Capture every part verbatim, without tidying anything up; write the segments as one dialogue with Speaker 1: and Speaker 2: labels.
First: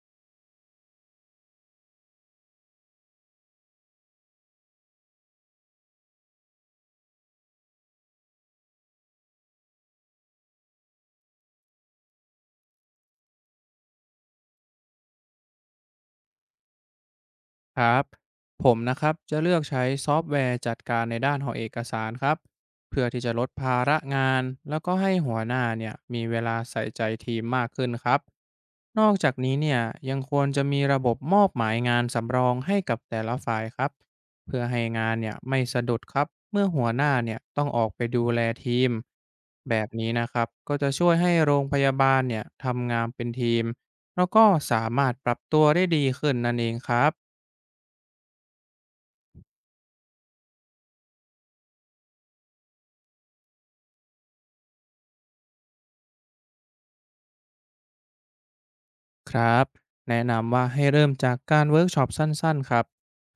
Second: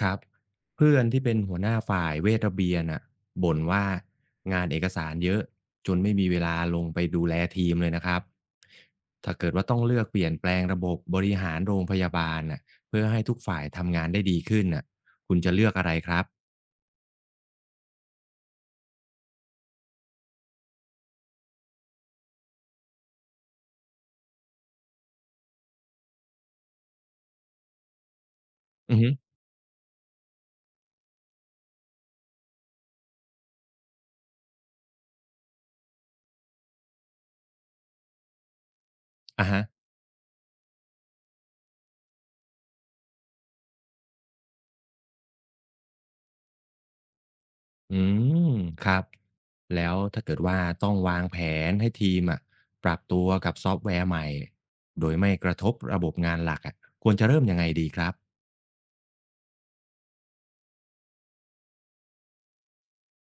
Speaker 1: ครับเพื่อนที่เป็นหัวหน้าฝ่ายเวทระเบียนอ่ะบ่นว่างานเอกสารเยอะจนไม่มีเวลาลงไปดูแลทีมเลยนะครับถ้าเกิดว่าต้องเลือกเปลี่ยนแปลงระบบบริหารโรงพยาบาลน่ะเพื่อให้ทุกฝ่ายทำงานได้ดีขึ้นน่ะคุณจะเลือกอะไรครับ
Speaker 2: ครับผมนะครับจะเลือกใช้ซอฟต์แวร์จัดการในด้านของเอกสารครับเพื่อที่จะลดภาระงานแล้วก็ให้หัวหน้าเนี่ยมีเวลาใส่ใจทีมมากขึ้นครับ
Speaker 1: อือ
Speaker 2: นอ
Speaker 1: ฮึ
Speaker 2: กจากนี้เนี่ยยังควรจะมีระบบมอบหมายงานสำรองให้กับแต่ละฝ่ายครับเพื่อให้งานเนี่ยไม่สะดุดครับเมื่อหัวหน้าเนี่ยต้องออกไปดูแลทีม
Speaker 1: อ่ะฮะ
Speaker 2: แบบนี้นะครับก็จะช่วยให้โรงพยาบาลเนี่ยทำงานเป็นทีมแล้วก็สามารถปรับตัวได้ดีขึ้นนั่นเองครับ
Speaker 1: อืมครับแล้วถ้าเกิดว่าต้องวางแผนให้ทีมอ่ะปรับตัวกับซอฟต์แวร์ใหม่โดยไม่กระทบระบบงานหลักอ่ะควรจะเริ่มยังไงดีครับ
Speaker 2: ครับแนะนำว่าให้เริ่มจากการเวิร์กช็อปสั้นๆครับ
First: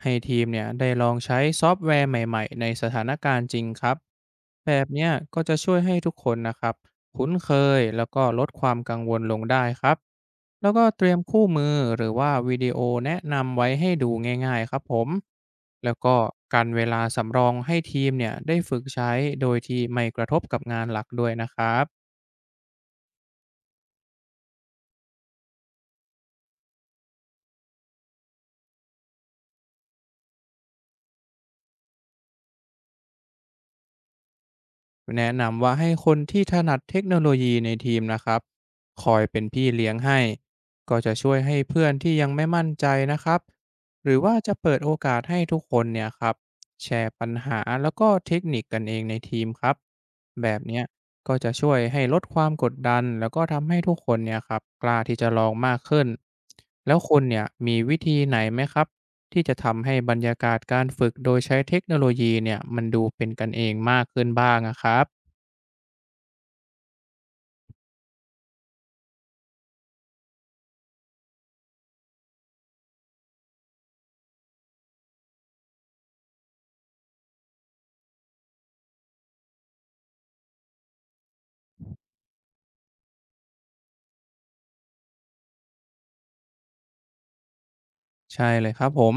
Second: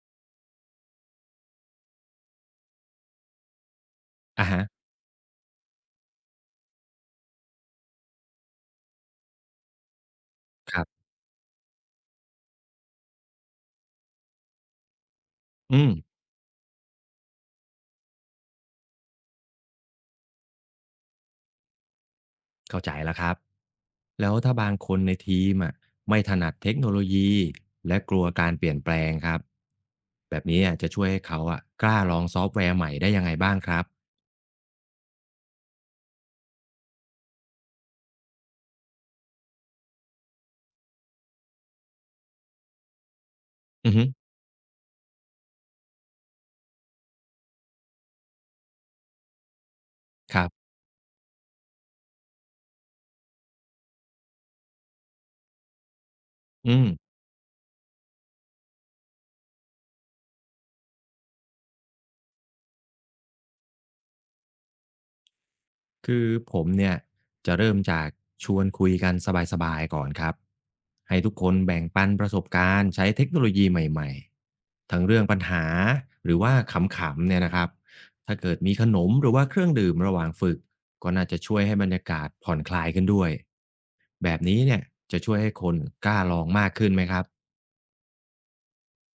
Speaker 2: ให้ทีมเนี่ยได้ลองใช้ซอฟต์แวร์ใหม่ๆในสถานการณ์จริงครับ
Speaker 1: อ่ะฮะ
Speaker 2: แบบเนี้ยก็จะช่วยให้ทุกคนนะครับคุ้นเคยแล้วก็ลดความกังวลลงได้ครับแล้ว
Speaker 1: ค
Speaker 2: ก็
Speaker 1: รั
Speaker 2: เต
Speaker 1: บ
Speaker 2: รียมคู่มือหรือว่าวิดีโอแนะนำไว้ให้ดูง่ายๆครับผม
Speaker 1: อืม
Speaker 2: แล้วก็การเวลาสำรองให้ทีมเนี่ยได้ฝึกใช้โดยที่ไม่กระทบกับงานหลักด้วยนะครับ
Speaker 1: เข้าใจแล้วครับ แล้วถ้าบางคนในทีมอ่ะไม่ถนัดเทคโนโลยีและกลัวการเปลี่ยนแปลงครับแบบนี้อ่ะจะช่วยให้เขาอ่ะกล้าลองซอฟต์แวร์ใหม่ได้ยังไงบ้างครับ
Speaker 2: แนะนำว่าให้คนที่ถนัดเทคโนโลยีในทีมนะครับคอยเป็นพี่เลี้ยงให้ก็จะช่วยให้เพื่อนที่ยังไม่มั่นใจนะครับ
Speaker 1: อือฮึ
Speaker 2: หรือว่าจะเปิดโอกาสให้ทุกคนเนี่ยครับแชร์ปัญหาแล้วก็เทคนิคกันเองในทีมครับ
Speaker 1: ครั
Speaker 2: แบบ
Speaker 1: บ
Speaker 2: เนี้ยก็จะช่วยให้ลดความกดดันแล้วก็ทำให้ทุกคนเนี่ยครับกล้าที่จะลองมากขึ้น
Speaker 1: อืม
Speaker 2: แล้วคุณเนี่ยมีวิธีไหนไหมครับ ที่จะทำให้บรรยากาศการฝึกโดยใช้เทคโนโลยีเนี่ยมันดูเป็นกันเองมากขึ้นบ้างอะครับ
Speaker 1: คือผมเนี่ยจะเริ่มจากชวนคุยกันสบายๆก่อนครับให้ทุกคนแบ่งปันประสบการณ์ใช้เทคโนโลยีใหม่ๆทั้งเรื่องปัญหาหรือว่าขำๆเนี่ยนะครับถ้าเกิดมีขนมหรือว่าเครื่องดื่มระหว่างฝึกก็น่าจะช่วยให้บรรยากาศผ่อนคลายขึ้นด้วยแบบนี้เนี่ยจะช่วยให้คนกล้าลองมากขึ้นไหมครับ
Speaker 2: ใช่เลยครับผม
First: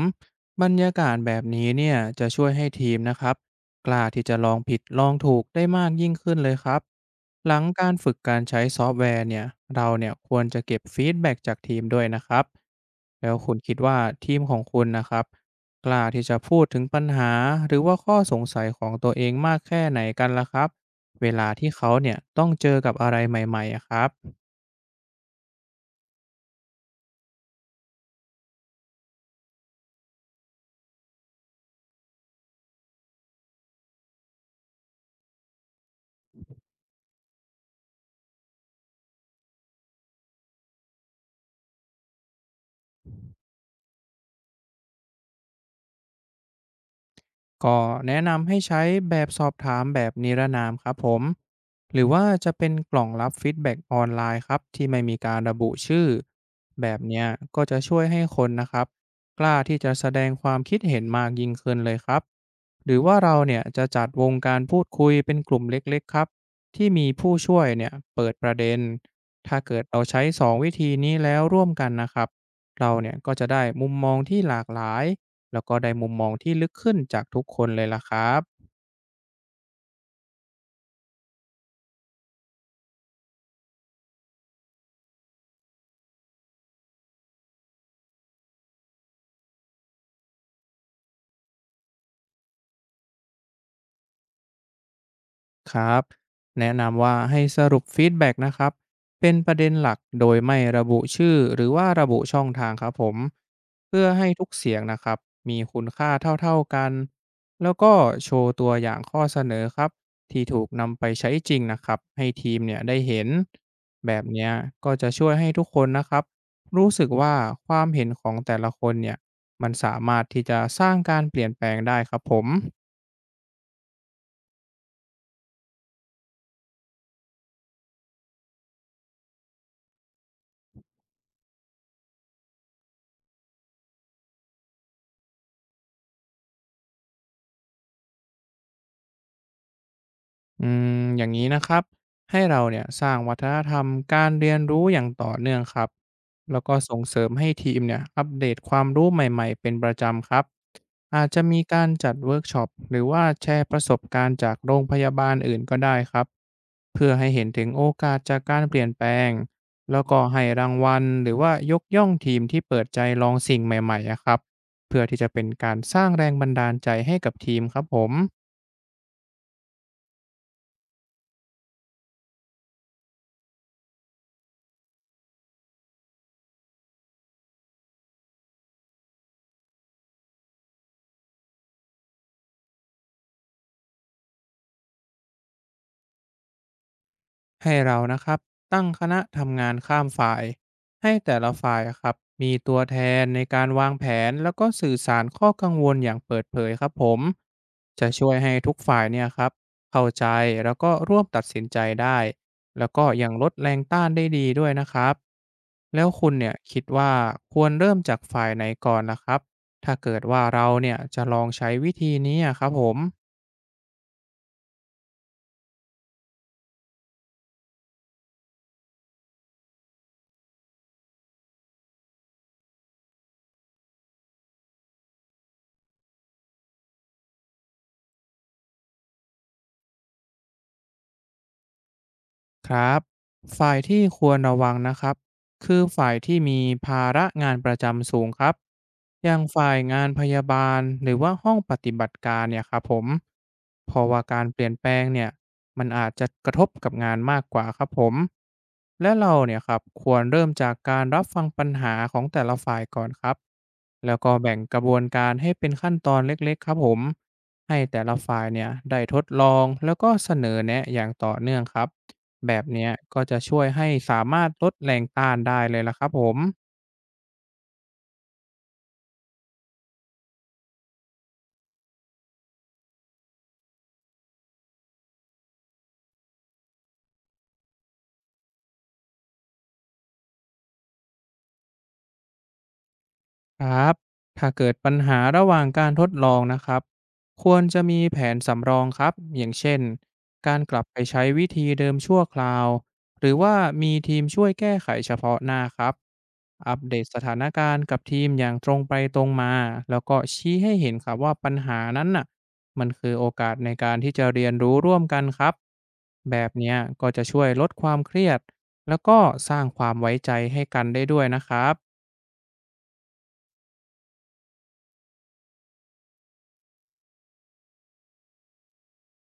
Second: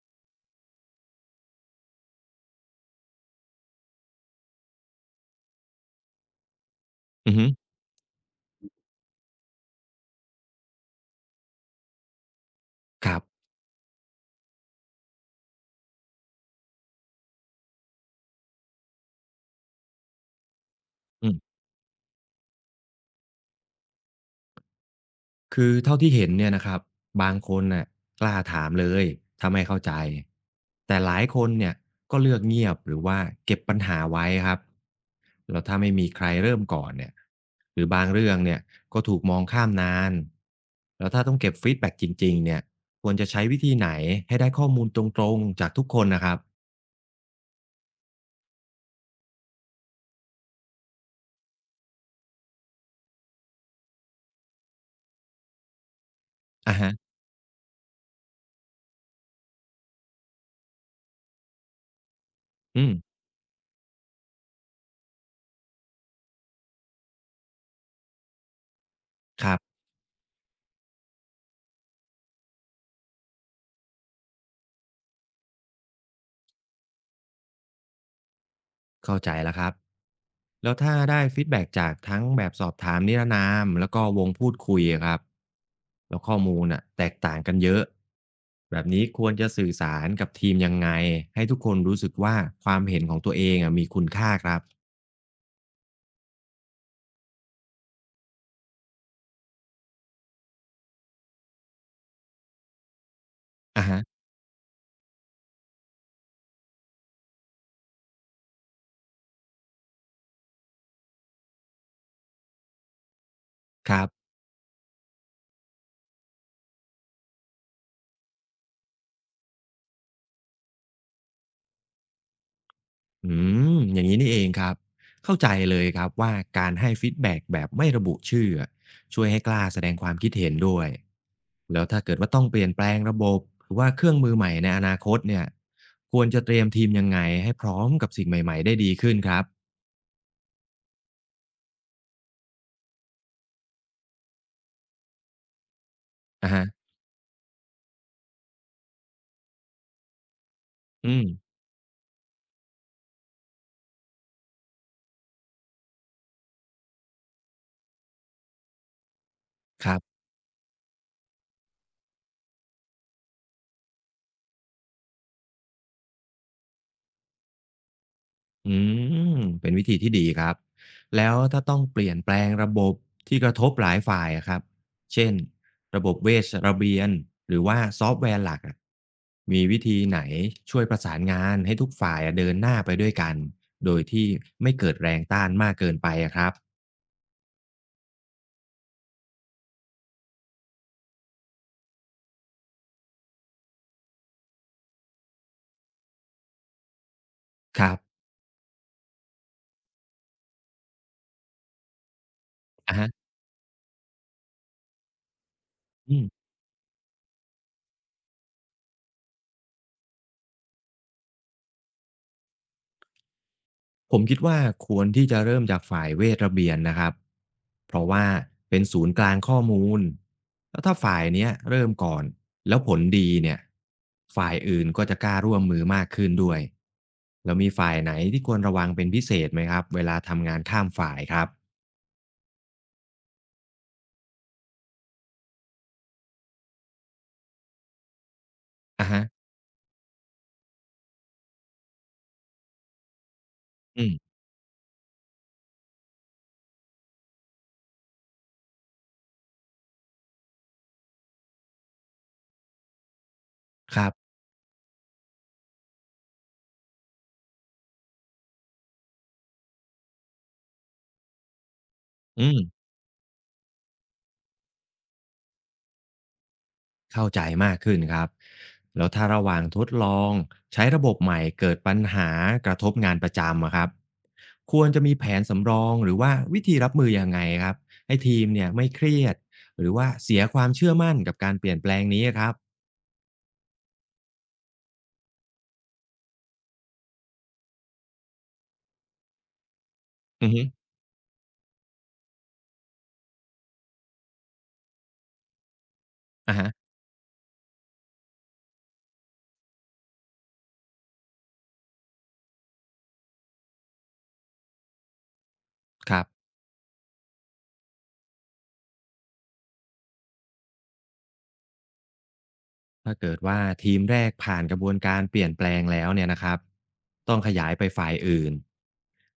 Speaker 2: บรรยากาศแบบนี้เนี่ยจะช่วยให้ทีมนะครับกล้าที่จะลองผิดลองถูกได้มากยิ่งขึ้นเลยครับ
Speaker 1: อือฮึ
Speaker 2: หลังการฝึกการใช้ซอฟต์แวร์เนี่ยเราเนี่ยควรจะเก็บฟีดแบ็กจากทีมด้วยนะครับ
Speaker 1: ครั
Speaker 2: แล้ว
Speaker 1: บ
Speaker 2: คุณคิดว่าทีมของคุณนะครับกล้าที่จะพูดถึงปัญหาหรือว่าข้อสงสัยของตัวเองมากแค่ไหนกันล่ะครับเวลาที่เขาเนี่ยต้องเจอกับอะไรใหม่ๆอะครับ
Speaker 1: คือเท่าที่เห็นเนี่ยนะครับบางคนน่ะกล้าถามเลยถ้าไม่เข้าใจแต่หลายคนเนี่ยก็เลือกเงียบหรือว่าเก็บปัญหาไว้ครับแล้วถ้าไม่มีใครเริ่มก่อนเนี่ยหรือบางเรื่องเนี่ยก็ถูกมองข้ามนานแล้วถ้าต้องเก็บฟีดแบ็กจริงๆเนี่ยควรจะใช้วิธีไหนให้ได้ข้อมูลตรงๆจากทุกคนนะครับ
Speaker 2: ก็แนะนำให้ใช้แบบสอบถามแบบนิรนามครับผมหรือว่าจะเป็นกล่องรับฟีดแบ็กออนไลน์ครับที่ไม่มีการระบุชื่อ
Speaker 1: อ่ะ
Speaker 2: แบ
Speaker 1: ฮะ
Speaker 2: บเนี้ยก็จะช่วยให้คนนะครับกล้าที่จะแสดงความคิดเห็นมากยิ่งขึ้นเลยครับ
Speaker 1: อื
Speaker 2: ห
Speaker 1: ม
Speaker 2: รือว่าเราเนี่ยจะจัดวงการพูดคุยเป็นกลุ่มเล็กๆครับที่มีผู้ช่วยเนี่ยเปิดประเด็น
Speaker 1: ครั
Speaker 2: ถ้าเกิ
Speaker 1: บ
Speaker 2: ดเราใช้สองวิธีนี้แล้วร่วมกันนะครับเราเนี่ยก็จะได้มุมมองที่หลากหลาย แล้วก็ได้มุมมองที่ลึกขึ้นจากทุกคนเลยล่ะครับ
Speaker 1: เข้าใจแล้วครับ แล้วถ้าได้ฟีดแบ็กจากทั้งแบบสอบถามนิรนามแล้วก็วงพูดคุยอะครับ แล้วข้อมูลน่ะแตกต่างกันเยอะ แบบนี้ควรจะสื่อสารกับทีมยังไงให้ทุกคนรู้สึกว่าความเห็นของตัวเองอะมีคุณค่าครับ
Speaker 2: ครับแนะนำว่าให้สรุปฟีดแบ็กนะครับเป็นประเด็นหลักโดยไม่ระบุชื่อหรือว่าระบุช่องทางครับผม
Speaker 1: อะฮะ
Speaker 2: เพื่อให้ทุกเสียงนะครับมีคุณค่าเท่าๆกันแล้วก็โชว์ตัวอย่างข้อเสนอครับที่ถูกนำไปใช้จริงนะครับให้ทีมเนี่ยได้เห็น
Speaker 1: ครั
Speaker 2: แบบ
Speaker 1: บ
Speaker 2: เนี้ยก็จะช่วยให้ทุกคนนะครับรู้สึกว่าความเห็นของแต่ละคนเนี่ยมันสามารถที่จะสร้างการเปลี่ยนแปลงได้ครับผม
Speaker 1: อืมอย่างนี้นี่เองครับเข้าใจเลยครับว่าการให้ฟีดแบ็กแบบไม่ระบุชื่ออะช่วยให้กล้าแสดงความคิดเห็นด้วยแล้วถ้าเกิดว่าต้องเปลี่ยนแปลงระบบหรือว่าเครื่องมือใหม่ในอนาคตเนี่ยควรจะเตรียมทีมยังไงให้พร้อมกับสิ่งใหม่ๆได้ดีขึ้นครับ
Speaker 2: อืมอย่างนี้นะครับให้เราเนี่ยสร้างวัฒนธรรมการเรียนรู้อย่างต่อเนื่องครับ
Speaker 1: อะ
Speaker 2: แล้ว
Speaker 1: ฮะ
Speaker 2: ก็ส่งเสริมให้ทีมเนี่ยอัปเดตความรู้ใหม่ๆเป็นประจำครับ
Speaker 1: อื
Speaker 2: อาจจะ
Speaker 1: ม
Speaker 2: มีการจัดเวิร์กช็อปหรือว่าแชร์ประสบการณ์จากโรงพยาบาลอื่นก็ได้ครับเพื่อให้เห็นถึงโอกาสจากการเปลี่ยนแปลง
Speaker 1: ครั
Speaker 2: แล้ว
Speaker 1: บ
Speaker 2: ก็ให้รางวัลหรือว่ายกย่องทีมที่เปิดใจลองสิ่งใหม่ๆอะครับเพื่อที่จะเป็นการสร้างแรงบันดาลใจให้กับทีมครับผม
Speaker 1: อืมเป็นวิธีที่ดีครับแล้วถ้าต้องเปลี่ยนแปลงระบบที่กระทบหลายฝ่ายอะครับเช่นระบบเวชระเบียนหรือว่าซอฟต์แวร์หลักอะมีวิธีไหนช่วยประสานงานให้ทุกฝ่ายอะเดินหน้าไปด้วยกันโดยที่ไม่เกิดแรงต้านมากเกินไปอะครับ
Speaker 2: ให้เรานะครับตั้งคณะทำงานข้ามฝ่ายให้แต่ละฝ่ายอะครับมีตัวแทนในการวางแผนแล้วก็สื่อสารข้อกังวลอย่างเปิดเผยครับผม
Speaker 1: ครั
Speaker 2: จะ
Speaker 1: บ
Speaker 2: ช่วยให้ทุกฝ่ายเนี่ยครับเข้าใจแล้วก็ร่วมตัดสินใจได้แล้ว
Speaker 1: อะ
Speaker 2: ก็
Speaker 1: ฮะ
Speaker 2: ยังลดแรงต้านได้ดีด้วยนะครับแล้ว
Speaker 1: อื
Speaker 2: คุณ
Speaker 1: ม
Speaker 2: เนี่ยคิดว่าควรเริ่มจากฝ่ายไหนก่อนนะครับถ้าเกิดว่าเราเนี่ยจะลองใช้วิธีนี้อะครับผม
Speaker 1: ผมคิดว่าควรที่จะเริ่มจากฝ่ายเวชระเบียนนะครับเพราะว่าเป็นศูนย์กลางข้อมูลแล้วถ้าฝ่ายเนี้ยเริ่มก่อนแล้วผลดีเนี่ยฝ่ายอื่นก็จะกล้าร่วมมือมากขึ้นด้วยแล้วมีฝ่ายไหนที่ควรระวังเป็นพิเศษไหมครับเวลาทำงานข้ามฝ่ายครับ
Speaker 2: ครับฝ่ายที่ควรระวังนะครับคือฝ่ายที่มีภาระงานประจำสูงครับ
Speaker 1: อะฮะ
Speaker 2: อย่างฝ่ายงานพยาบาลหรือว่าห้องปฏิบัติการเนี่ยครับผมเพ
Speaker 1: อื
Speaker 2: ราะว่า
Speaker 1: ม
Speaker 2: การเปลี่ยนแปลงเนี่ยมันอาจจะกระทบกับงานมากกว่าครับผมและเราเนี่ยครับควรเริ่มจากการรับฟังปัญหาของแต่ละฝ่ายก่อนครับ
Speaker 1: ครั
Speaker 2: แล้วก็
Speaker 1: บ
Speaker 2: แบ่งกระบวนการให้เป็นขั้นตอนเล็กๆครับผมให้แต่ละฝ่ายเนี่ยได้ทดลองแล้วก็เสนอแนะอย่างต่อเนื่องครับ
Speaker 1: อื
Speaker 2: แบบ
Speaker 1: ม
Speaker 2: เนี้ยก็จะช่วยให้สามารถลดแรงต้านได้เลยล่ะครับผม
Speaker 1: เข้าใจมากขึ้นครับแล้วถ้าระหว่างทดลองใช้ระบบใหม่เกิดปัญหากระทบงานประจำอะครับควรจะมีแผนสำรองหรือว่าวิธีรับมือยังไงครับให้ทีมเนี่ยไม่เครียดหรือว่าเสียความเชื่อมั่นกับการเปลี่ยนแปลงนี้ครับ
Speaker 2: ครับถ้าเกิดปัญหาระหว่างการทดลองนะครับควรจะมีแผนสำรองครับอย่างเช่น
Speaker 1: อือ
Speaker 2: การ
Speaker 1: ฮึ
Speaker 2: กลับไปใช้วิธีเดิมชั่วคราวหรือว่ามีทีมช่วยแก้ไขเฉพาะหน้าครับ
Speaker 1: อะฮะ
Speaker 2: อัปเดตสถานการณ์กับทีมอย่างตรงไปตรงมาแล้วก็ชี้ให้เห็นครับว่าปัญหานั้นน่ะมันคือโอกาสในการที่จะเรียนรู้ร่วมกันครับ
Speaker 1: ครับ
Speaker 2: แบบเนี้ยก็จะช่วยลดความเครียด แล้วก็สร้างความไว้ใจให้กันได้ด้วยนะครับ
Speaker 1: ถ้าเกิดว่าทีมแรกผ่านกระบวนการเปลี่ยนแปลงแล้วเนี่ยนะครับต้องขยายไปฝ่ายอื่น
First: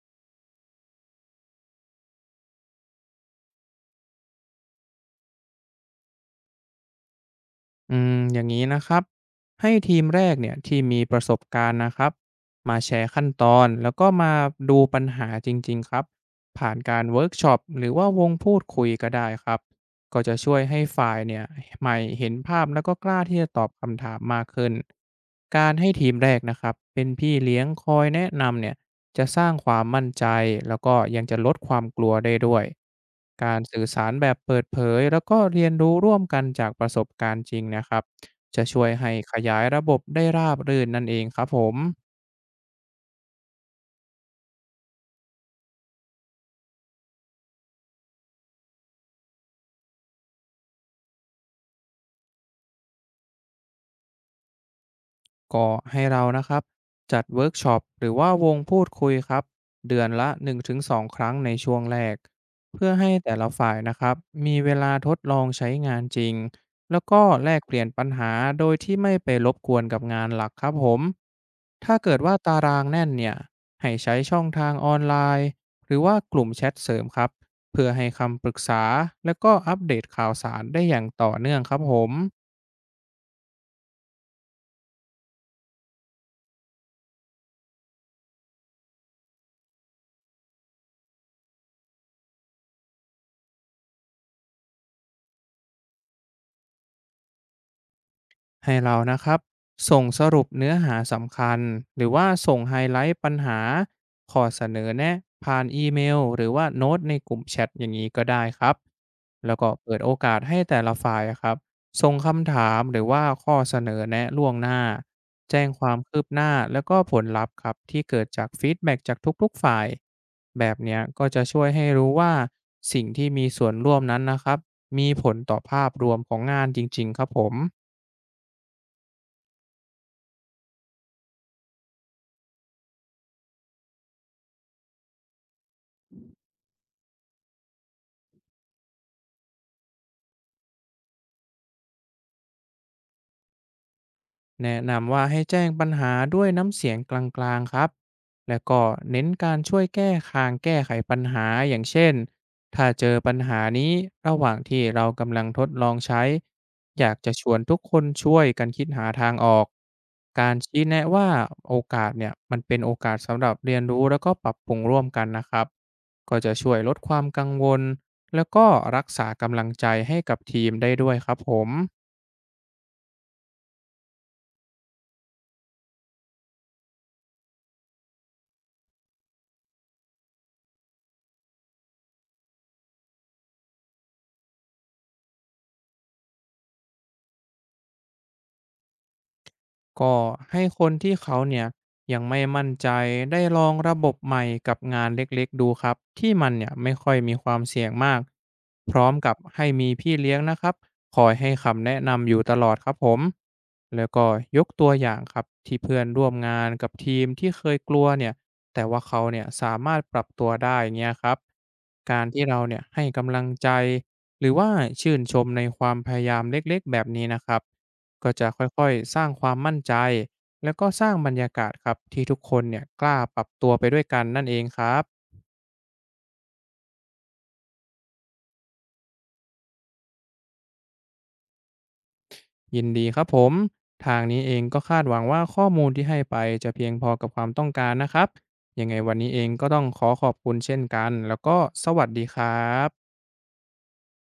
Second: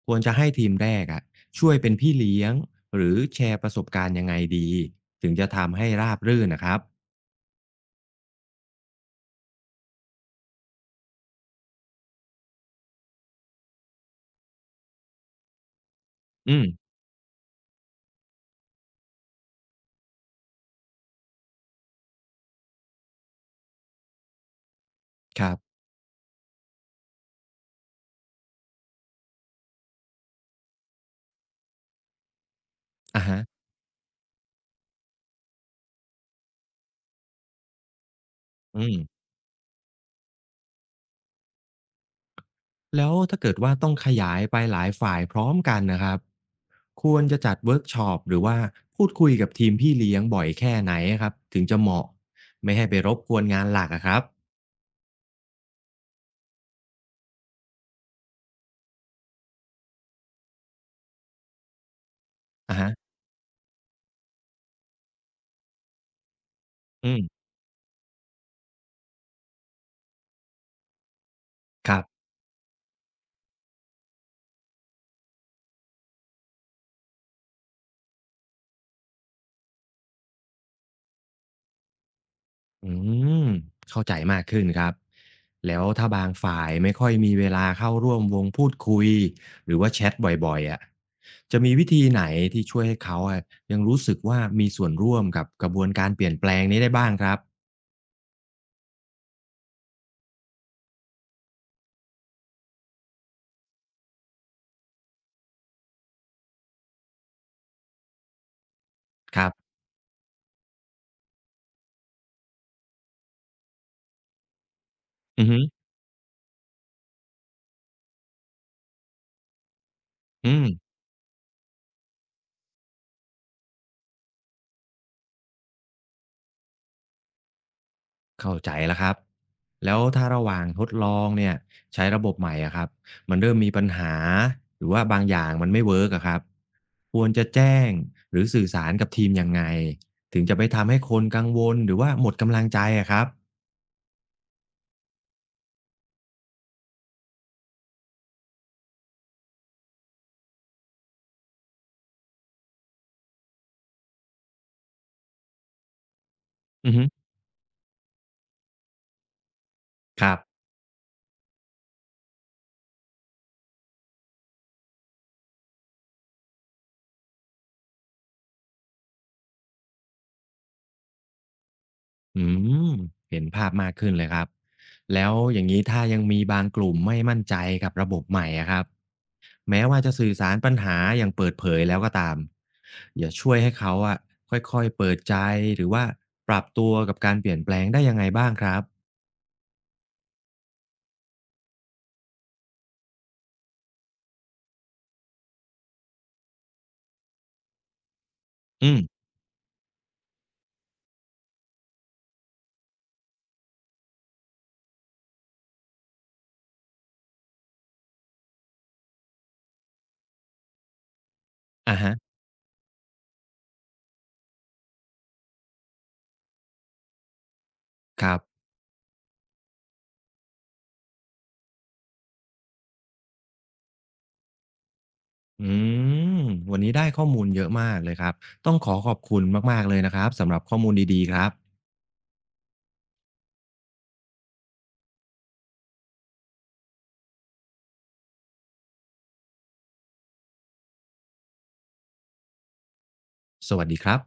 Speaker 1: ควรจะให้ทีมแรกอะช่วยเป็นพี่เลี้ยงหรือแชร์ประสบการณ์ยังไงดีถึงจะทำให้ราบรื่นนะครับ
Speaker 2: อืมอย่างนี้นะครับให้ทีมแรกเนี่ยที่มีประสบการณ์นะครับมาแชร์ขั้นตอนแล้วก็มาดูปัญหาจริงๆครับ
Speaker 1: อื
Speaker 2: ผ่าน
Speaker 1: ม
Speaker 2: การเวิร์กช็อปหรือว่าวงพูดคุยก็ได้ครับก็จะช่วยให้ฝ่ายเนี่ยใหม่เห็นภาพแล้วก็กล้าที่จะตอบคำถามมากขึ้น
Speaker 1: ครับ
Speaker 2: การให้ทีมแรกนะครับเป็นพี่เลี้ยงคอยแนะนำเนี่ย จะสร้างความมั่นใจแล้วก็ยังจะลดความกลัวได้ด้วย
Speaker 1: อะฮะ
Speaker 2: การสื่อสารแบบเปิดเผยแล้วก็เรียนรู้ร่วมกันจากประสบการณ์จริงนะครับจะช่ว
Speaker 1: อื
Speaker 2: ย
Speaker 1: ม
Speaker 2: ให้ขยายระบบได้ราบรื่นนั่นเองครับผม
Speaker 1: แล้วถ้าเกิดว่าต้องขยายไปหลายฝ่ายพร้อมกันนะครับควรจะจัดเวิร์กช็อปหรือว่าพูดคุยกับทีมพี่เลี้ยงบ่อยแค่ไหนครับถึงจะเหมาะไม่ให้ไปรบกวนงานหลักอะครับ
Speaker 2: ก็ให้เรานะครับจัดเวิร์กช็อปหรือว่าวงพูดคุยครับเดือนละหนึ่งถึงสองครั้งครั้งในช่วงแรก
Speaker 1: อะ
Speaker 2: เพื่
Speaker 1: ฮะ
Speaker 2: อให้แต่ละฝ่ายนะครับมีเวลาทดลองใช้งานจริงแล้ว
Speaker 1: อื
Speaker 2: ก็
Speaker 1: ม
Speaker 2: แลกเปลี่ยนปัญหาโดยที่ไม่ไปรบกวนกับงานหลักครับผม
Speaker 1: ค
Speaker 2: ถ้า
Speaker 1: รั
Speaker 2: เกิด
Speaker 1: บ
Speaker 2: ว่าตารางแน่นเนี่ยให้ใช้ช่องทางออนไลน์หรือว่ากลุ่มแชทเสริมครับเพื่อให้คำปรึกษาและก็อัปเดตข่าวสารได้อย่างต่อเนื่องครับผม
Speaker 1: อืมเข้าใจมากขึ้นครับแล้วถ้าบางฝ่ายไม่ค่อยมีเวลาเข้าร่วมวงพูดคุยหรือว่าแชทบ่อยๆอ่ะจะมีวิธีไหนที่ช่วยให้เขาอะยังรู้สึกว่ามีส่วนร่วมกับกระบวนการเปลี่ยนแปลงนี้ได้บ้างครับ
Speaker 2: ให้เรานะครับส่งสรุปเนื้อหาสำคัญหรือว่าส่งไฮไลท์ปัญหาข้อเสนอแนะผ่านอีเมลหรือว่าโน้ตในกลุ่มแชทอย่างนี้ก็ได้ครับ
Speaker 1: ครั
Speaker 2: แล้วก็
Speaker 1: บ
Speaker 2: เปิดโอกาสให้แต่ละฝ่ายอะครับส่งคำถามหรือว่าข้อเสนอแนะล่วงหน้า
Speaker 1: อือฮึ
Speaker 2: แจ้งความคืบหน้าแล้วก็ผลลัพธ์ครับที่เกิดจากฟีดแบ็กจากทุกๆฝ่าย
Speaker 1: อื
Speaker 2: แบ
Speaker 1: ม
Speaker 2: บเนี้ยก็จะช่วยให้รู้ว่าสิ่งที่มีส่วนร่วมนั้นนะครับมีผลต่อภาพรวมของงานจริงๆครับผม
Speaker 1: เข้าใจแล้วครับ แล้วถ้าระหว่างทดลองเนี่ยใช้ระบบใหม่อะครับมันเริ่มมีปัญหาหรือว่าบางอย่างมันไม่เวิร์กอะครับควรจะแจ้งหรือสื่อสารกับทีมยังไงถึงจะไม่ทำให้คนกังวลหรือว่าหมดกำลังใจอะครับ
Speaker 2: แนะนำว่าให้แจ้งปัญหาด้วยน้ำเสียงกลางๆครับและก็เน้นการช่วยแก้คางแก้ไขปัญหาอย่างเช่นถ้าเจอปัญหานี้ระหว่างที่เรากำลังทดลองใช้
Speaker 1: อือ
Speaker 2: อ
Speaker 1: ฮึ
Speaker 2: ยากจะชวนทุกคนช่วยกันคิดหาทางออก
Speaker 1: ครั
Speaker 2: การ
Speaker 1: บ
Speaker 2: ชี้แนะว่าโอกาสเนี่ยมันเป็นโอกาสสำหรับเรียนรู้แล้วก็ปรับปรุงร่วมกันนะครับก็จะช่วยลดความกังวลแล้วก็รักษากำลังใจให้กับทีมได้ด้วยครับผม
Speaker 1: อืมเห็นภาพมากขึ้นเลยครับแล้วอย่างนี้ถ้ายังมีบางกลุ่มไม่มั่นใจกับระบบใหม่อะครับ แม้ว่าจะสื่อสารปัญหาอย่างเปิดเผยแล้วก็ตามอย่าช่วยให้เขาอะค่อยๆเปิดใจหรือว่าปรับตัวกับการเปลี่ยนแปลงได้ยังไงบ้างครับ
Speaker 2: ก็ให้คนที่เขาเนี่ยยังไม่มั่นใจได้ลองระบบใหม่กับงานเล็กๆดูครับที่มันเนี่ยไม่ค่อยมีความเสี่ยงมาก
Speaker 1: อื
Speaker 2: พ
Speaker 1: ม
Speaker 2: ร้อมกับให้มีพี่เลี้ยงนะครับคอยให้คำแนะนำอยู่ตลอดครับผมแล้วก็ยกตัวอย่างครับที่เพื่อนร่วมงานกับทีมที่เคยกลัวเนี่ยแต่ว่าเขาเนี่ยสามารถปรับตัวได้เงี้ยครับ
Speaker 1: อะฮะ
Speaker 2: การที่เราเนี่ยให้กำลังใจหรือว่าชื่นชมในความพยายามเล็กๆแบบนี้นะครับ
Speaker 1: ค
Speaker 2: ก็
Speaker 1: รั
Speaker 2: จะค
Speaker 1: บ
Speaker 2: ่อยๆสร้างความมั่นใจแล้วก็สร้างบรรยากาศครับที่ทุกคนเนี่ยกล้าปรับตัวไปด้วยกันนั่นเองครับ
Speaker 1: อืมวันนี้ได้ข้อมูลเยอะมากเลยครับต้องขอขอบคุณมากๆเลยนะครับสำหรับข้อมูลดีๆครับ
Speaker 2: ยินดีครับผมทางนี้เองก็คาดหวังว่าข้อมูลที่ให้ไปจะเพียงพอกับความต้องการนะครับยังไงวันนี้เองก็ต้องขอขอบคุณเช่นกันแล้วก็สวัสดีครับ
Speaker 1: สวัสดีครับ